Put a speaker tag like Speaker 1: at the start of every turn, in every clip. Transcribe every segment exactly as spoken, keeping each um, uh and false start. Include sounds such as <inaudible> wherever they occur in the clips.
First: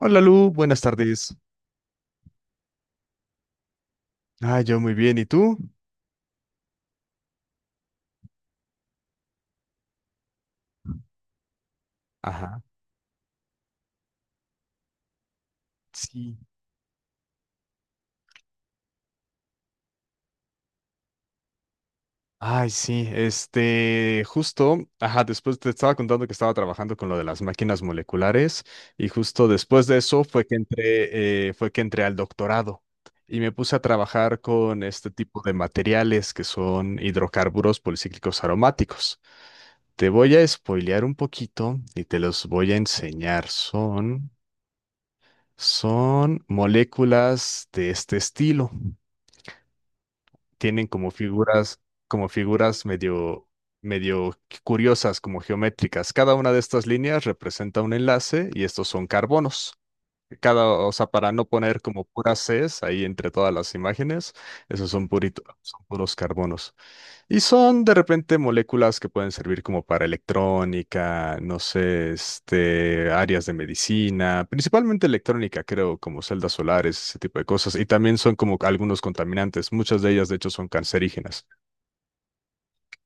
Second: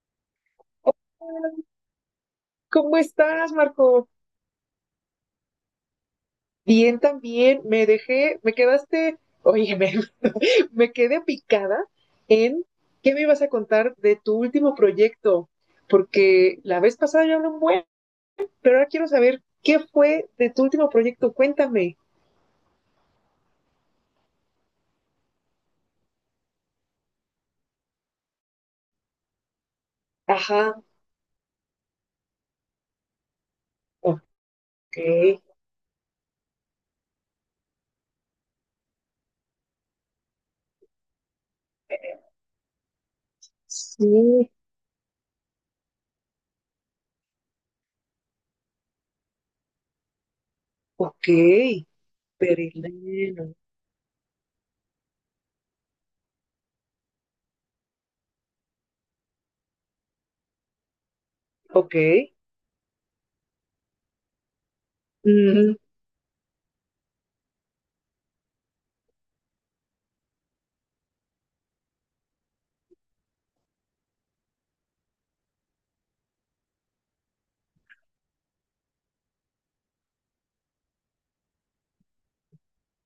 Speaker 1: Hola Lu, buenas
Speaker 2: Oh,
Speaker 1: tardes.
Speaker 2: ¿cómo estás, Marco?
Speaker 1: Ah, yo muy bien, ¿y tú?
Speaker 2: Bien, también. Me dejé, me quedaste, oye, me, <laughs> me quedé picada
Speaker 1: Ajá,
Speaker 2: en qué me ibas a contar de tu último proyecto,
Speaker 1: sí.
Speaker 2: porque la vez pasada yo hablé un buen, pero ahora quiero saber qué fue de tu último proyecto. Cuéntame.
Speaker 1: Ay, sí, este, justo, ajá, después te estaba contando que estaba trabajando con lo de las máquinas moleculares y justo después de eso fue que
Speaker 2: Ajá.
Speaker 1: entré, eh, fue que entré al doctorado y me puse a
Speaker 2: Ok.
Speaker 1: trabajar con este tipo de materiales que son hidrocarburos policíclicos aromáticos. Te voy a spoilear un poquito y te los voy a enseñar. Son,
Speaker 2: Sí.
Speaker 1: son moléculas de este estilo. Tienen como
Speaker 2: Ok,
Speaker 1: figuras, como
Speaker 2: pero
Speaker 1: figuras medio, medio curiosas, como geométricas. Cada una de estas líneas representa un enlace y estos son carbonos. Cada, o sea, para no poner
Speaker 2: ok.
Speaker 1: como puras Cs ahí entre todas las imágenes, esos son puritos, son puros carbonos. Y son de repente moléculas que pueden servir como para electrónica, no sé, este, áreas de medicina, principalmente electrónica, creo, como celdas solares, ese tipo de cosas. Y también son como algunos contaminantes, muchas de ellas de hecho son cancerígenas.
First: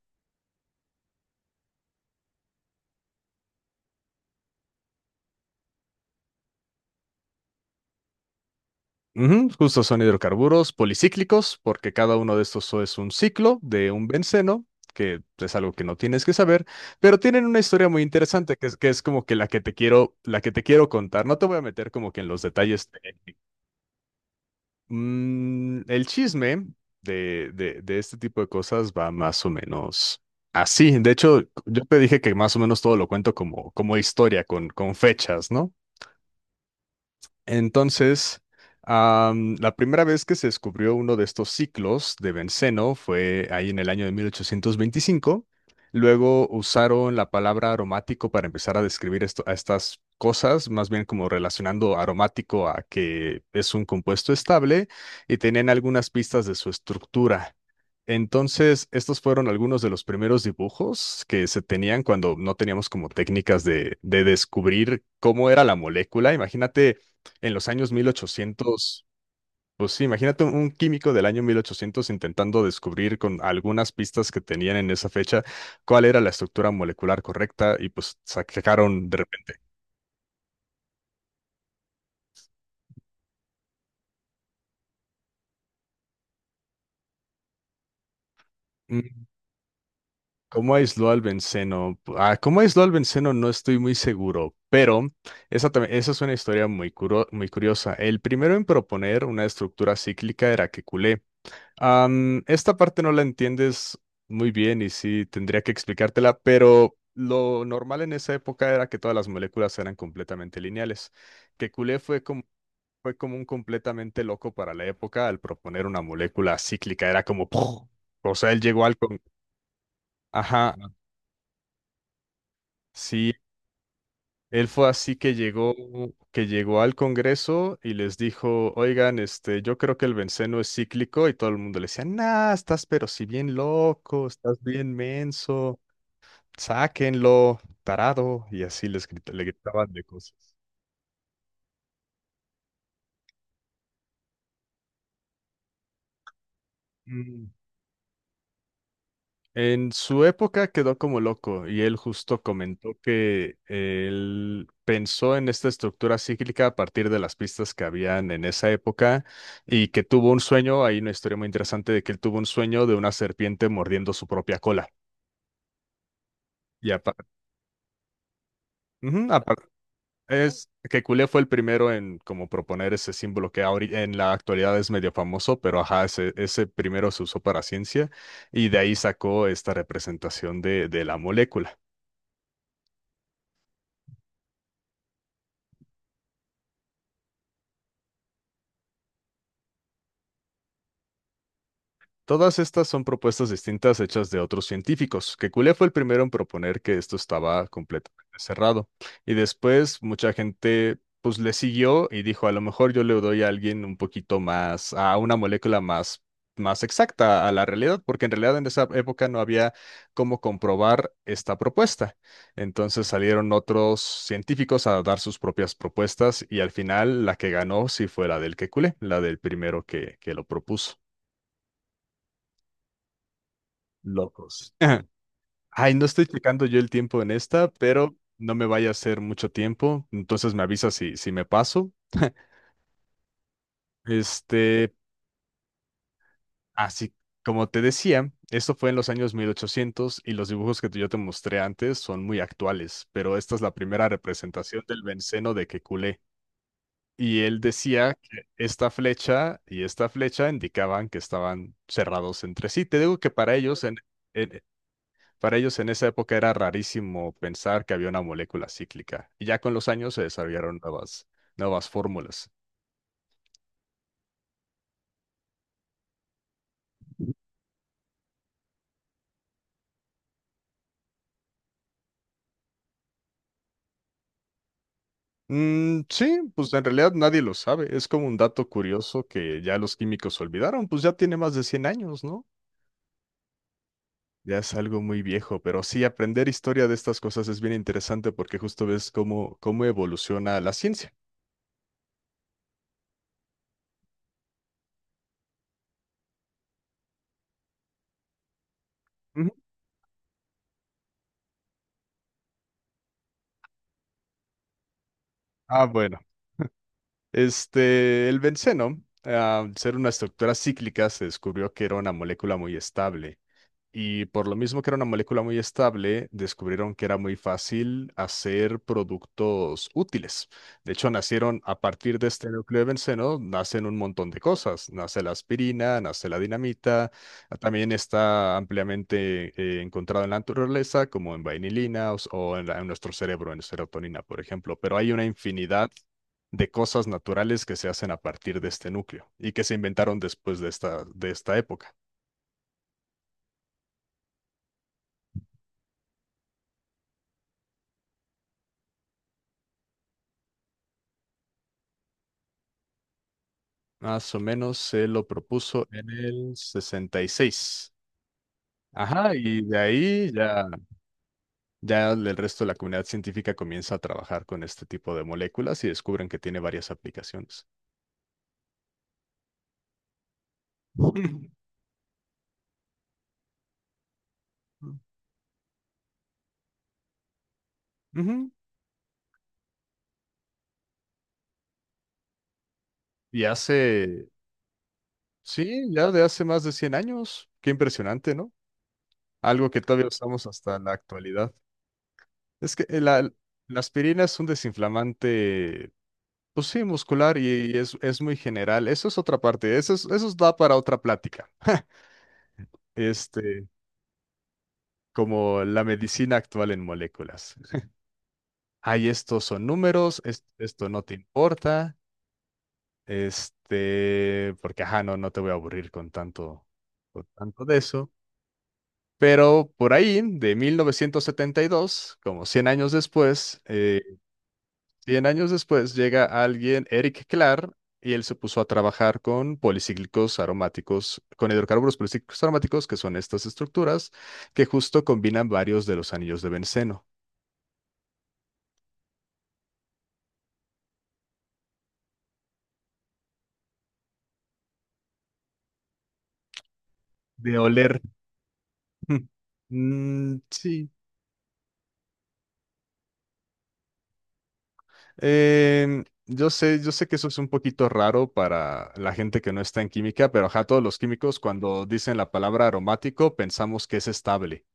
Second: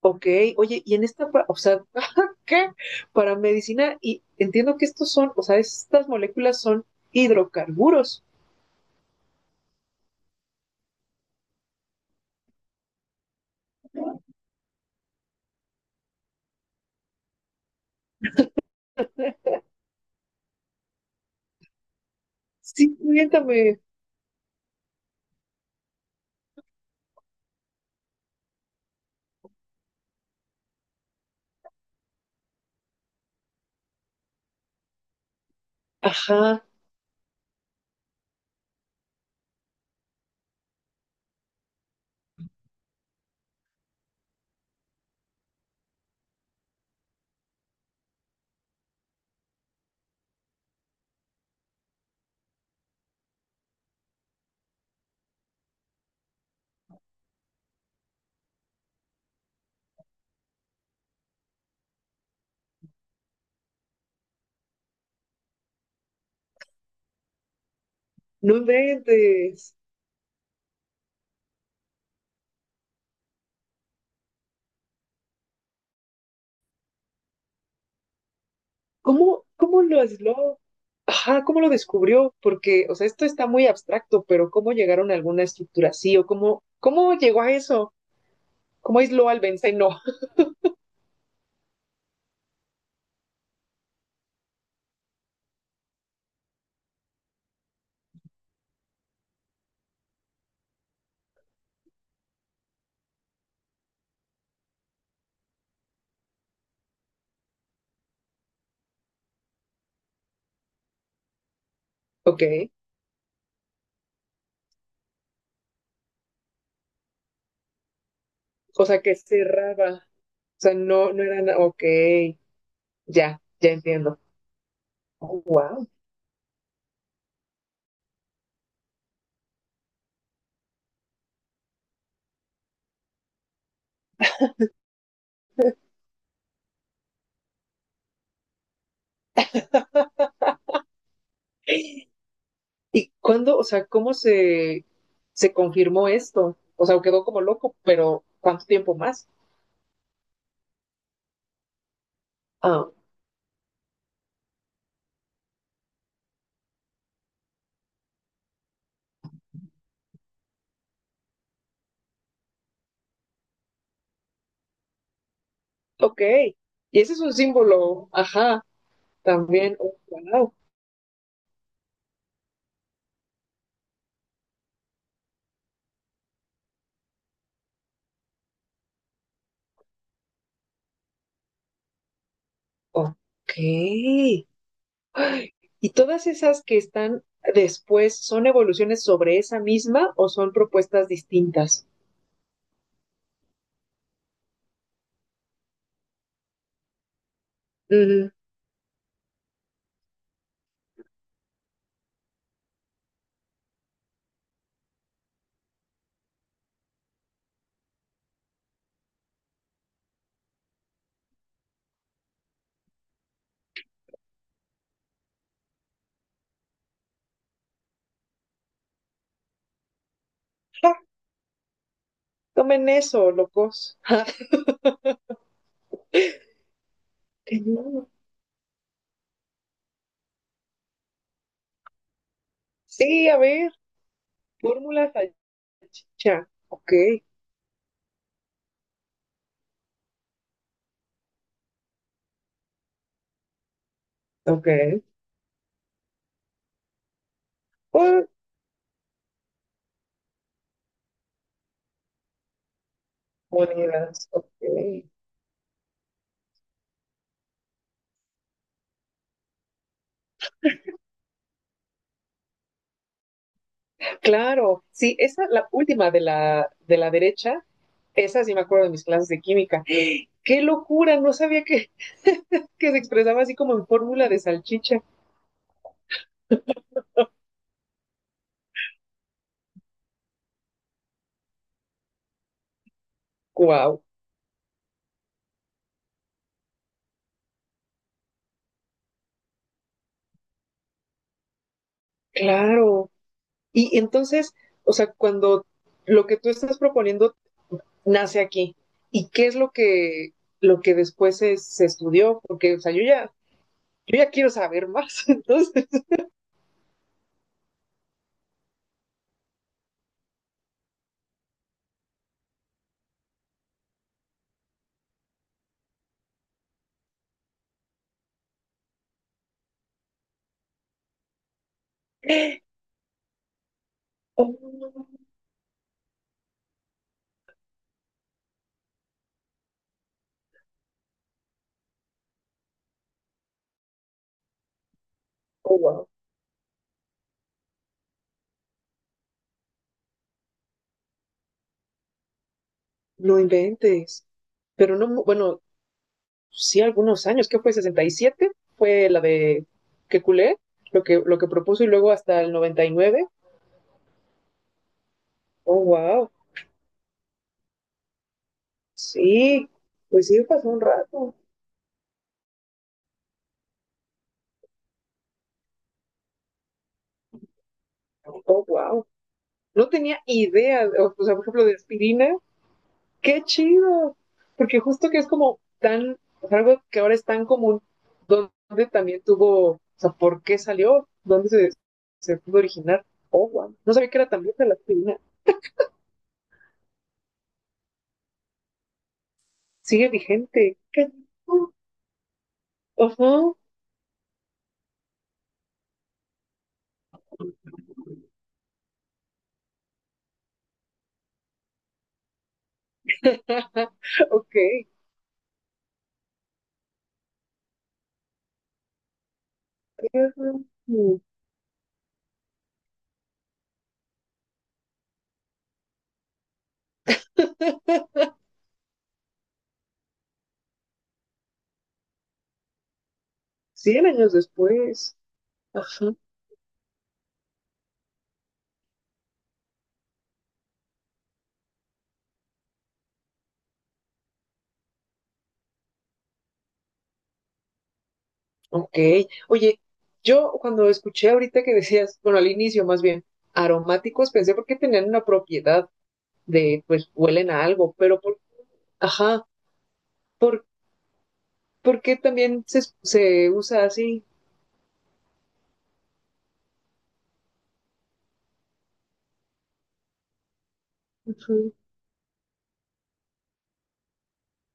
Speaker 2: Ok. Oye, y en esta, pa- o sea, <laughs> ¿qué? Para medicina, y entiendo que estos son, o sea, estas moléculas son hidrocarburos.
Speaker 1: Ujú, justo son hidrocarburos policíclicos, porque cada uno de estos es un ciclo de un benceno, que es algo que no tienes que saber, pero tienen una historia muy interesante que es, que es como que la que te quiero, la que te quiero contar. No te voy a meter como que en los detalles.
Speaker 2: Sí, cuéntame.
Speaker 1: Mm, el chisme de, de, de este tipo de cosas va más o menos así. De hecho, yo te dije que más o menos todo lo cuento como, como, historia, con, con fechas, ¿no?
Speaker 2: Ajá,
Speaker 1: Entonces, am, la primera vez que se descubrió uno de estos ciclos de benceno fue ahí en el año de mil ochocientos veinticinco. Luego usaron la palabra aromático para empezar a describir esto, a estas cosas, más bien como relacionando aromático a que es un compuesto estable, y tenían algunas pistas de su estructura. Entonces, estos fueron algunos de los primeros dibujos que se tenían cuando no teníamos como técnicas de, de descubrir cómo era la molécula. Imagínate en los años mil
Speaker 2: no
Speaker 1: ochocientos,
Speaker 2: inventes.
Speaker 1: pues sí, imagínate un un químico del año mil ochocientos intentando descubrir con algunas pistas que tenían en esa fecha cuál era la estructura molecular correcta, y pues sacaron de
Speaker 2: ¿Cómo,
Speaker 1: repente.
Speaker 2: cómo lo aisló? Ajá, ¿cómo lo descubrió? Porque, o sea, esto está muy abstracto, pero ¿cómo llegaron a alguna estructura así? ¿O cómo, cómo llegó a eso? ¿Cómo
Speaker 1: Mm,
Speaker 2: aisló al benceno? <laughs>
Speaker 1: ¿Cómo aisló al benceno? Ah, ¿cómo aisló al benceno? No estoy muy seguro, pero esa, tam- esa es una historia muy, curo- muy curiosa. El primero en proponer una estructura cíclica era Kekulé. Am, esta parte no la entiendes muy bien y sí tendría que explicártela, pero lo normal en esa época era que todas las moléculas eran completamente lineales. Que Couplé fue
Speaker 2: Ok,
Speaker 1: como, fue como un completamente loco para la época al proponer una molécula cíclica, era como ¡puf! O sea, él llegó
Speaker 2: o
Speaker 1: al
Speaker 2: sea, que
Speaker 1: con.
Speaker 2: cerraba. O sea,
Speaker 1: Ajá,
Speaker 2: no, no era nada. Ok,
Speaker 1: sí,
Speaker 2: ya, ya entiendo.
Speaker 1: él fue así que llegó,
Speaker 2: Wow.
Speaker 1: que llegó al Congreso y les dijo, oigan, este, yo creo que el benceno es cíclico, y todo el mundo le decía, nah, estás pero si bien loco, estás bien menso, sáquenlo, tarado, y así les grita- le gritaban de cosas.
Speaker 2: ¿Y cuándo, o sea, cómo se, se confirmó esto? O sea, quedó como loco, pero ¿cuánto tiempo más?
Speaker 1: En su época quedó como loco, y él justo
Speaker 2: Ah,
Speaker 1: comentó que él pensó en esta estructura cíclica a partir de las pistas que habían en esa época, y que tuvo un sueño. Hay una historia muy interesante de que él tuvo un sueño de una serpiente mordiendo su propia cola.
Speaker 2: ok.
Speaker 1: Y
Speaker 2: Y ese es
Speaker 1: aparte,
Speaker 2: un símbolo, ajá, también. Oh, wow.
Speaker 1: es que Cule fue el primero en como proponer ese símbolo que ahori- en la actualidad es medio famoso, pero ajá, ese, ese primero se usó para ciencia, y de ahí sacó esta representación de de la molécula.
Speaker 2: Ok. Ay, ¿y todas esas que están después son evoluciones sobre esa misma o son propuestas distintas?
Speaker 1: Todas estas son propuestas distintas hechas de otros científicos. Que Kekulé fue el primero en proponer que esto estaba completamente
Speaker 2: Mm.
Speaker 1: cerrado. Y después mucha gente pues le siguió y dijo, a lo mejor yo le doy a alguien un poquito más, a una molécula más, más exacta a la realidad, porque en realidad en esa época no había cómo comprobar esta propuesta. Entonces salieron otros científicos a dar sus propias propuestas, y al final la que ganó sí fue la del que Kekulé, la del primero que, que lo propuso.
Speaker 2: Ja, tomen eso, locos. Ja,
Speaker 1: Locos. Ajá. Ay, no estoy checando yo el tiempo en
Speaker 2: qué
Speaker 1: esta,
Speaker 2: miedo.
Speaker 1: pero no me vaya a hacer mucho tiempo, entonces me avisa si, si me paso. <laughs>
Speaker 2: Sí, a ver,
Speaker 1: Este,
Speaker 2: fórmula salchicha. Ok,
Speaker 1: Así como te decía, esto fue en los años mil ochocientos y los dibujos que yo te mostré antes son muy actuales, pero esta es la primera
Speaker 2: ok.
Speaker 1: representación del benceno de Kekulé. Y él decía
Speaker 2: Pues,
Speaker 1: que esta flecha y esta flecha indicaban que estaban cerrados entre sí. Te digo que para ellos en,
Speaker 2: monedas, ok.
Speaker 1: en- Para ellos en esa época era rarísimo pensar que había una molécula cíclica, y ya con los años se desarrollaron nuevas, nuevas fórmulas.
Speaker 2: Claro, sí, esa, la última de la, de la derecha, esa sí me acuerdo de mis clases de química. ¡Qué locura! No sabía que, que se expresaba así como en fórmula de salchicha.
Speaker 1: Mm, sí, pues en realidad nadie lo sabe, es como un dato curioso que ya los químicos olvidaron, pues ya tiene más de cien años, ¿no?
Speaker 2: ¡Guau!
Speaker 1: Ya es algo muy viejo, pero sí, aprender historia de estas cosas es bien interesante porque justo ves cómo, cómo evoluciona la ciencia.
Speaker 2: Claro. Y entonces, o sea, cuando lo que tú estás proponiendo nace aquí, ¿y qué
Speaker 1: Ujú.
Speaker 2: es lo que, lo que después se, se estudió? Porque, o sea, yo ya, yo ya quiero saber más. <laughs>
Speaker 1: Ah,
Speaker 2: Entonces,
Speaker 1: bueno. Este, el benceno, ah, al ser una estructura cíclica, se descubrió que era una molécula muy estable. Y por lo mismo que era una molécula muy estable, descubrieron que era muy fácil hacer productos útiles. De hecho, nacieron a partir de este núcleo de benceno, nacen un montón de cosas.
Speaker 2: oh,
Speaker 1: Nace la aspirina, nace la dinamita, también está ampliamente eh, encontrado en la naturaleza, como en vainilina o, o en, la- en nuestro cerebro, en serotonina, por ejemplo. Pero hay una
Speaker 2: oh,
Speaker 1: infinidad
Speaker 2: wow,
Speaker 1: de cosas naturales que se hacen a partir de este núcleo y que se inventaron después de esta, de esta época.
Speaker 2: no inventes. Pero no, bueno, sí, algunos años, que fue sesenta y siete fue la de que culé, lo que, lo que propuso y luego hasta el noventa y nueve.
Speaker 1: Más o menos se lo
Speaker 2: Oh,
Speaker 1: propuso en
Speaker 2: wow.
Speaker 1: el sesenta y seis. Ajá, y
Speaker 2: Sí,
Speaker 1: de
Speaker 2: pues
Speaker 1: ahí
Speaker 2: sí,
Speaker 1: ya,
Speaker 2: pasó un rato.
Speaker 1: ya el resto de la comunidad científica comienza a trabajar con este tipo de moléculas, y descubren que tiene varias aplicaciones.
Speaker 2: Oh, wow. No tenía idea,
Speaker 1: <laughs>
Speaker 2: o o sea, por
Speaker 1: Ujú.
Speaker 2: ejemplo, de aspirina. Qué chido. Porque justo que es como tan, o sea, algo que ahora es tan común,
Speaker 1: Ujú.
Speaker 2: donde también tuvo, o sea, ¿por qué salió? ¿Dónde se, se pudo originar?
Speaker 1: Y
Speaker 2: Oh, wow. No sabía que
Speaker 1: hace,
Speaker 2: era tan vieja la aspirina.
Speaker 1: sí, ya de hace más de cien años. Qué impresionante, ¿no? Algo que todavía
Speaker 2: Sigue
Speaker 1: usamos
Speaker 2: vigente.
Speaker 1: hasta la
Speaker 2: Qué
Speaker 1: actualidad.
Speaker 2: chido.
Speaker 1: Es que
Speaker 2: Ajá.
Speaker 1: la, la aspirina es un desinflamante, pues sí, muscular, y, y es, es muy general. Eso es otra parte, eso, es- eso da para otra plática. este,
Speaker 2: <laughs> Ok.
Speaker 1: como la medicina actual en moléculas. Ay, estos son números, es- esto no te
Speaker 2: Mm,
Speaker 1: importa, este, porque ajá, no, no te voy a aburrir con tanto, con tanto de eso. Pero por ahí, de mil novecientos setenta y dos, como cien años después, eh,
Speaker 2: cien años después.
Speaker 1: cien años después
Speaker 2: Ajá.
Speaker 1: llega alguien, Eric Clar, y él se puso a trabajar con policíclicos aromáticos, con hidrocarburos policíclicos aromáticos, que son estas estructuras que justo combinan varios de los anillos de benceno.
Speaker 2: Ok. Oye, yo cuando escuché ahorita que decías, bueno, al inicio más bien, aromáticos, pensé porque tenían una propiedad de, pues, huelen
Speaker 1: De
Speaker 2: a algo,
Speaker 1: oler.
Speaker 2: pero por,
Speaker 1: <laughs>
Speaker 2: ajá,
Speaker 1: Mm,
Speaker 2: por,
Speaker 1: sí.
Speaker 2: ¿por qué también se, se usa así?
Speaker 1: Em, yo sé, yo sé que eso es un poquito raro para la gente que no está en química, pero ajá, todos los químicos
Speaker 2: Ujú.
Speaker 1: cuando dicen la palabra aromático pensamos que es estable.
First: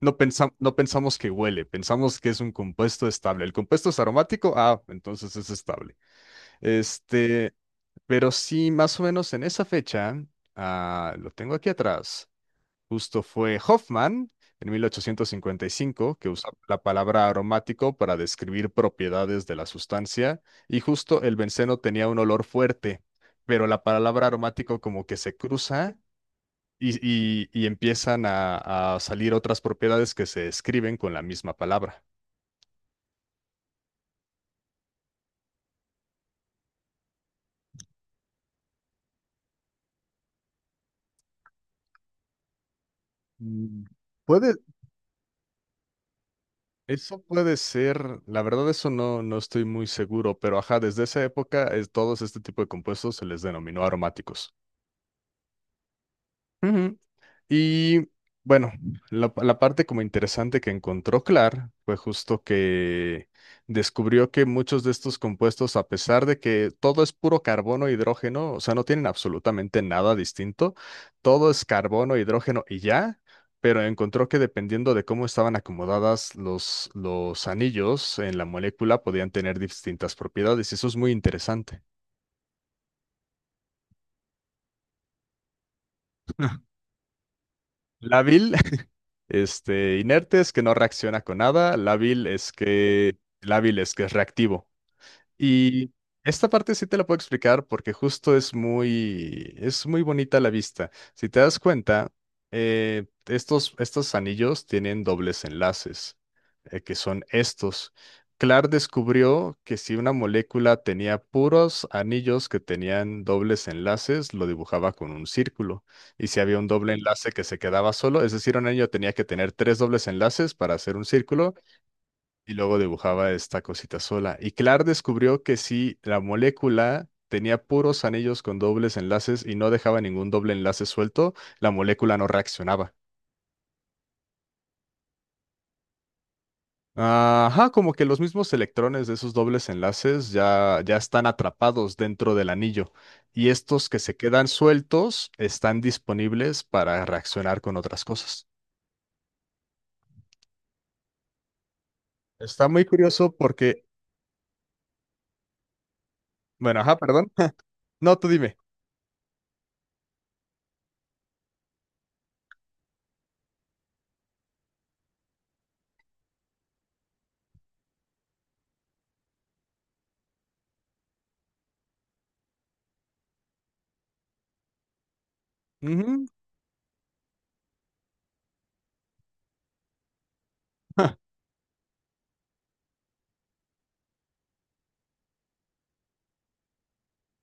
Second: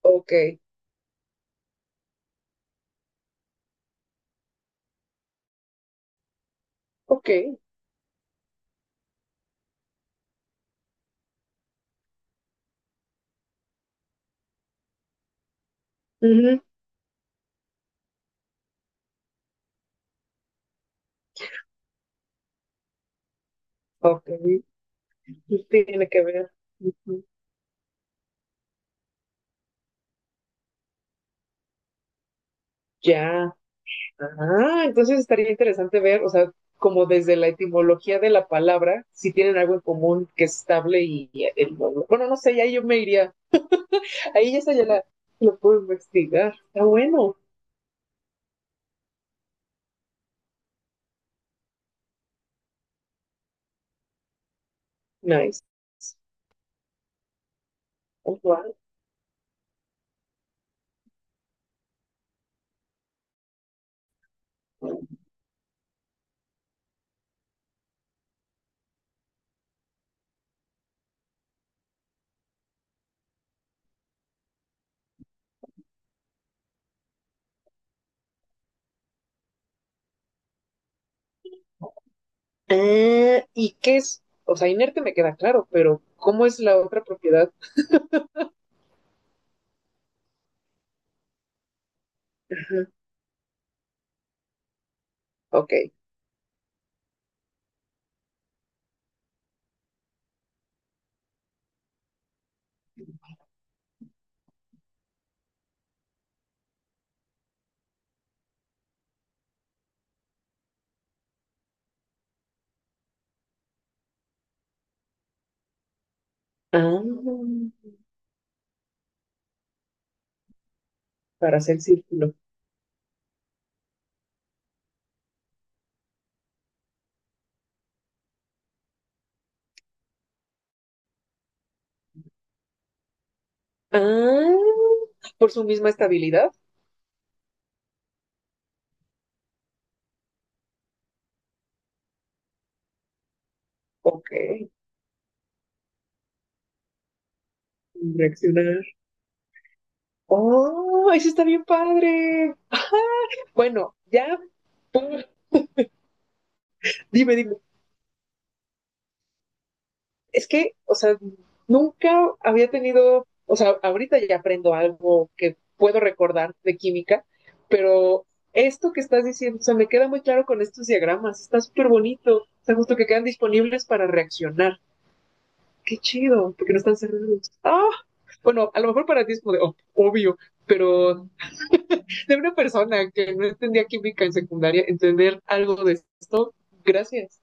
Speaker 1: No
Speaker 2: Ok,
Speaker 1: pensa- no pensamos que huele, pensamos que es un compuesto estable. El compuesto es aromático, ah, entonces es estable.
Speaker 2: ok.
Speaker 1: Este, pero sí, más o menos en esa fecha, ah, lo tengo aquí atrás. Justo fue Hoffman en mil ochocientos cincuenta y cinco que usó
Speaker 2: Ujú.
Speaker 1: la palabra aromático para describir propiedades de la sustancia, y justo el benceno tenía un olor fuerte, pero la palabra
Speaker 2: Ok.
Speaker 1: aromático como que se cruza,
Speaker 2: Tiene que ver.
Speaker 1: y,
Speaker 2: Ujú.
Speaker 1: y- y empiezan a, a salir otras propiedades que se escriben con la misma palabra.
Speaker 2: Ya. Ah, entonces estaría interesante ver, o sea, como desde la etimología de la palabra, si tienen algo en común que es estable y, y el- bueno, no sé, y ahí yo me iría,
Speaker 1: Mm, Puede,
Speaker 2: ahí esa ya la, lo puedo investigar. Está
Speaker 1: Eso
Speaker 2: bueno,
Speaker 1: puede ser. La verdad eso no, no estoy muy seguro, pero ajá, desde esa época es- todos este tipo de compuestos se les denominó aromáticos.
Speaker 2: nice.
Speaker 1: Ujú. Y bueno,
Speaker 2: Guau.
Speaker 1: la, la parte como interesante que encontró Clark fue justo que descubrió que muchos de estos compuestos, a pesar de que todo es puro carbono e hidrógeno, o sea, no tienen absolutamente nada distinto, todo es carbono e hidrógeno y ya, pero encontró que dependiendo de cómo estaban acomodadas los, los anillos en la molécula, podían tener distintas propiedades, y eso es muy interesante.
Speaker 2: Ah, ¿y qué es? O sea, inerte me queda claro, pero ¿cómo es la otra propiedad?
Speaker 1: La vi, Este, inerte es que no reacciona con nada. Lábil es
Speaker 2: Ajá,
Speaker 1: que, lábil es que es reactivo.
Speaker 2: ok.
Speaker 1: Y esta parte sí te la puedo explicar porque justo es muy, es muy bonita a la vista. Si te das cuenta, eh, estos, estos anillos tienen dobles enlaces, eh, que son estos. Clark descubrió que si una molécula tenía puros anillos que tenían dobles enlaces, lo dibujaba con un círculo. Y si había un doble enlace que se
Speaker 2: Ah,
Speaker 1: quedaba solo, es decir, un anillo tenía que tener tres dobles enlaces para hacer un círculo,
Speaker 2: para hacer círculo.
Speaker 1: y luego dibujaba esta cosita sola. Y Clark descubrió que si la molécula tenía puros anillos con dobles enlaces y no dejaba ningún doble enlace suelto, la molécula no reaccionaba.
Speaker 2: Ah, por su misma estabilidad.
Speaker 1: Ajá, como que los mismos electrones de esos dobles enlaces ya, ya están atrapados dentro del anillo, y estos que se
Speaker 2: Ok.
Speaker 1: quedan sueltos están disponibles para reaccionar con otras cosas.
Speaker 2: Reaccionar. Oh, eso está bien padre.
Speaker 1: Está muy curioso
Speaker 2: <laughs>
Speaker 1: porque,
Speaker 2: Bueno, ya,
Speaker 1: bueno, ajá, perdón.
Speaker 2: dime, dime.
Speaker 1: <laughs> No, tú dime.
Speaker 2: Es que, o sea, nunca había tenido, o sea, ahorita ya aprendo algo que puedo recordar de química, pero esto que estás diciendo, o sea, me queda muy claro con estos diagramas, está súper bonito, o sea, justo que quedan disponibles para reaccionar. Qué
Speaker 1: Ujú.
Speaker 2: chido, porque no están cerrados. Ah, bueno, a lo mejor para ti es como de oh, obvio, pero
Speaker 1: <laughs>
Speaker 2: de una persona que no entendía química en secundaria, entender algo de esto, gracias.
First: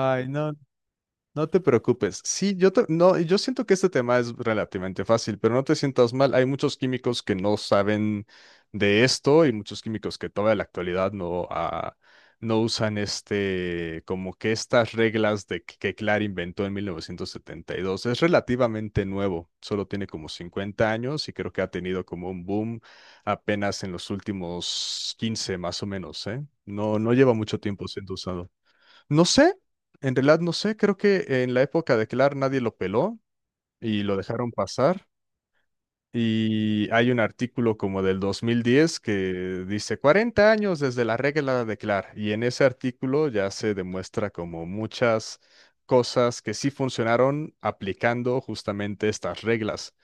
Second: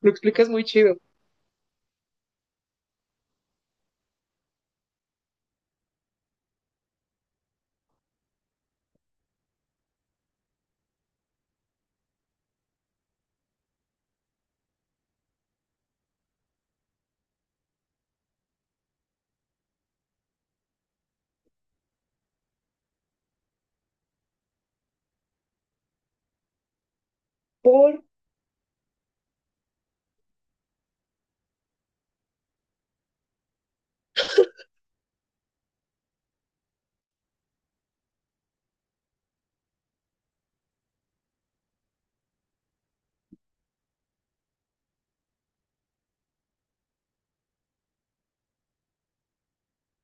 Speaker 2: Lo explicas
Speaker 1: no,
Speaker 2: muy chido.
Speaker 1: no te preocupes. Sí, yo ta- no, yo siento que este tema es relativamente fácil, pero no te sientas mal. Hay muchos químicos que no saben de esto, y muchos químicos que todavía en la actualidad no, ah, no usan este, como que estas reglas de que, que Clark inventó en mil novecientos setenta y dos. Es relativamente nuevo, solo tiene como cincuenta años, y creo que ha tenido como un boom apenas en los últimos quince más o menos, ¿eh? No, no lleva mucho tiempo
Speaker 2: Por
Speaker 1: siendo usado. No sé, en realidad no sé, creo que en la época de Clark nadie lo peló y lo dejaron pasar. Y hay un artículo como del dos mil diez que dice cuarenta años desde la regla de Clark, y en ese artículo ya se demuestra como muchas cosas que sí funcionaron aplicando justamente estas reglas.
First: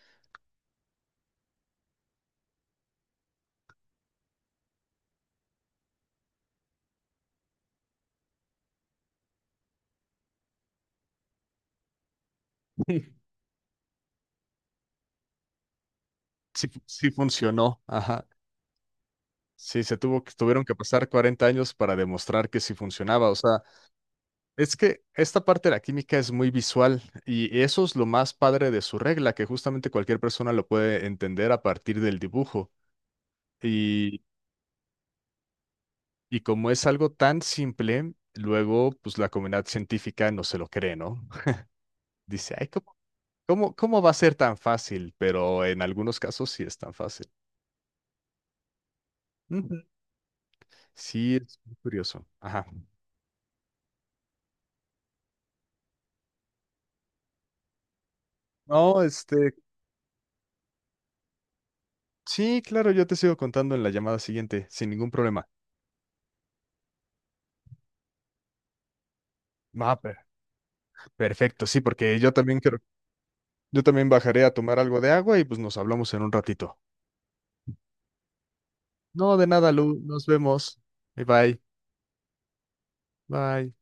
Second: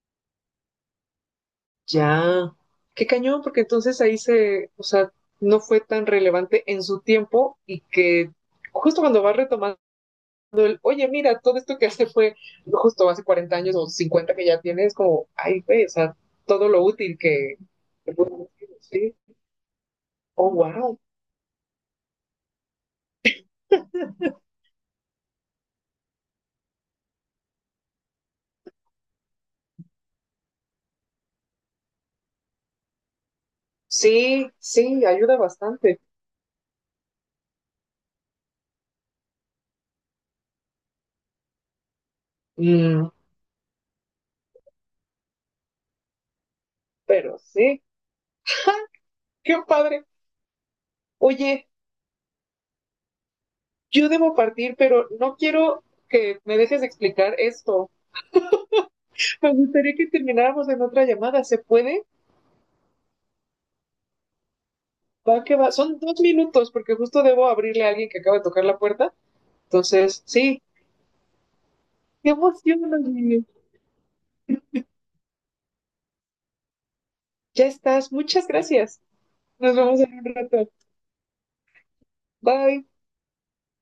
Speaker 2: Ya. Qué cañón, porque entonces ahí se, o sea, no fue tan relevante en su tiempo y que justo cuando vas retomando, oye, mira, todo esto que hace fue justo hace
Speaker 1: <laughs>
Speaker 2: cuarenta años o cincuenta que ya tienes, como, ay, güey, o sea,
Speaker 1: Sí,
Speaker 2: todo
Speaker 1: fu-
Speaker 2: lo
Speaker 1: sí
Speaker 2: útil que...
Speaker 1: funcionó, ajá.
Speaker 2: Sí,
Speaker 1: Sí, se tuvo que,
Speaker 2: oh,
Speaker 1: tuvieron que
Speaker 2: wow.
Speaker 1: pasar cuarenta años para demostrar que sí funcionaba. O sea, es que esta parte de la química es muy visual, y eso es lo más padre de su regla, que justamente cualquier persona lo puede entender a partir del dibujo. Y,
Speaker 2: Sí, sí, ayuda bastante.
Speaker 1: y como es algo tan simple, luego pues la comunidad científica no se lo cree, ¿no? <laughs> Dice, ay, ¿cómo,
Speaker 2: Mm,
Speaker 1: cómo, cómo va a ser tan fácil? Pero en algunos casos sí es tan fácil.
Speaker 2: pero sí. <laughs> Qué
Speaker 1: Ujú.
Speaker 2: padre.
Speaker 1: Sí, es
Speaker 2: Oye,
Speaker 1: muy curioso. Ajá.
Speaker 2: yo debo partir, pero no quiero que me dejes de explicar esto.
Speaker 1: No,
Speaker 2: Me
Speaker 1: este,
Speaker 2: gustaría que termináramos en otra llamada. ¿Se puede?
Speaker 1: sí, claro, yo te sigo contando en la llamada siguiente, sin ningún
Speaker 2: Va
Speaker 1: problema.
Speaker 2: que va. Son dos minutos porque justo debo abrirle a alguien que acaba de tocar la puerta.
Speaker 1: Ah, per-
Speaker 2: Entonces, sí.
Speaker 1: Perfecto, sí, porque
Speaker 2: Qué
Speaker 1: yo también quiero
Speaker 2: emoción, Olivia.
Speaker 1: Yo también bajaré a tomar algo de agua, y pues nos hablamos en un ratito.
Speaker 2: Ya estás. Muchas gracias.
Speaker 1: No, de nada,
Speaker 2: Nos vemos
Speaker 1: Lu.
Speaker 2: en
Speaker 1: Nos
Speaker 2: un rato.
Speaker 1: vemos. Bye bye.
Speaker 2: Bye.
Speaker 1: Bye.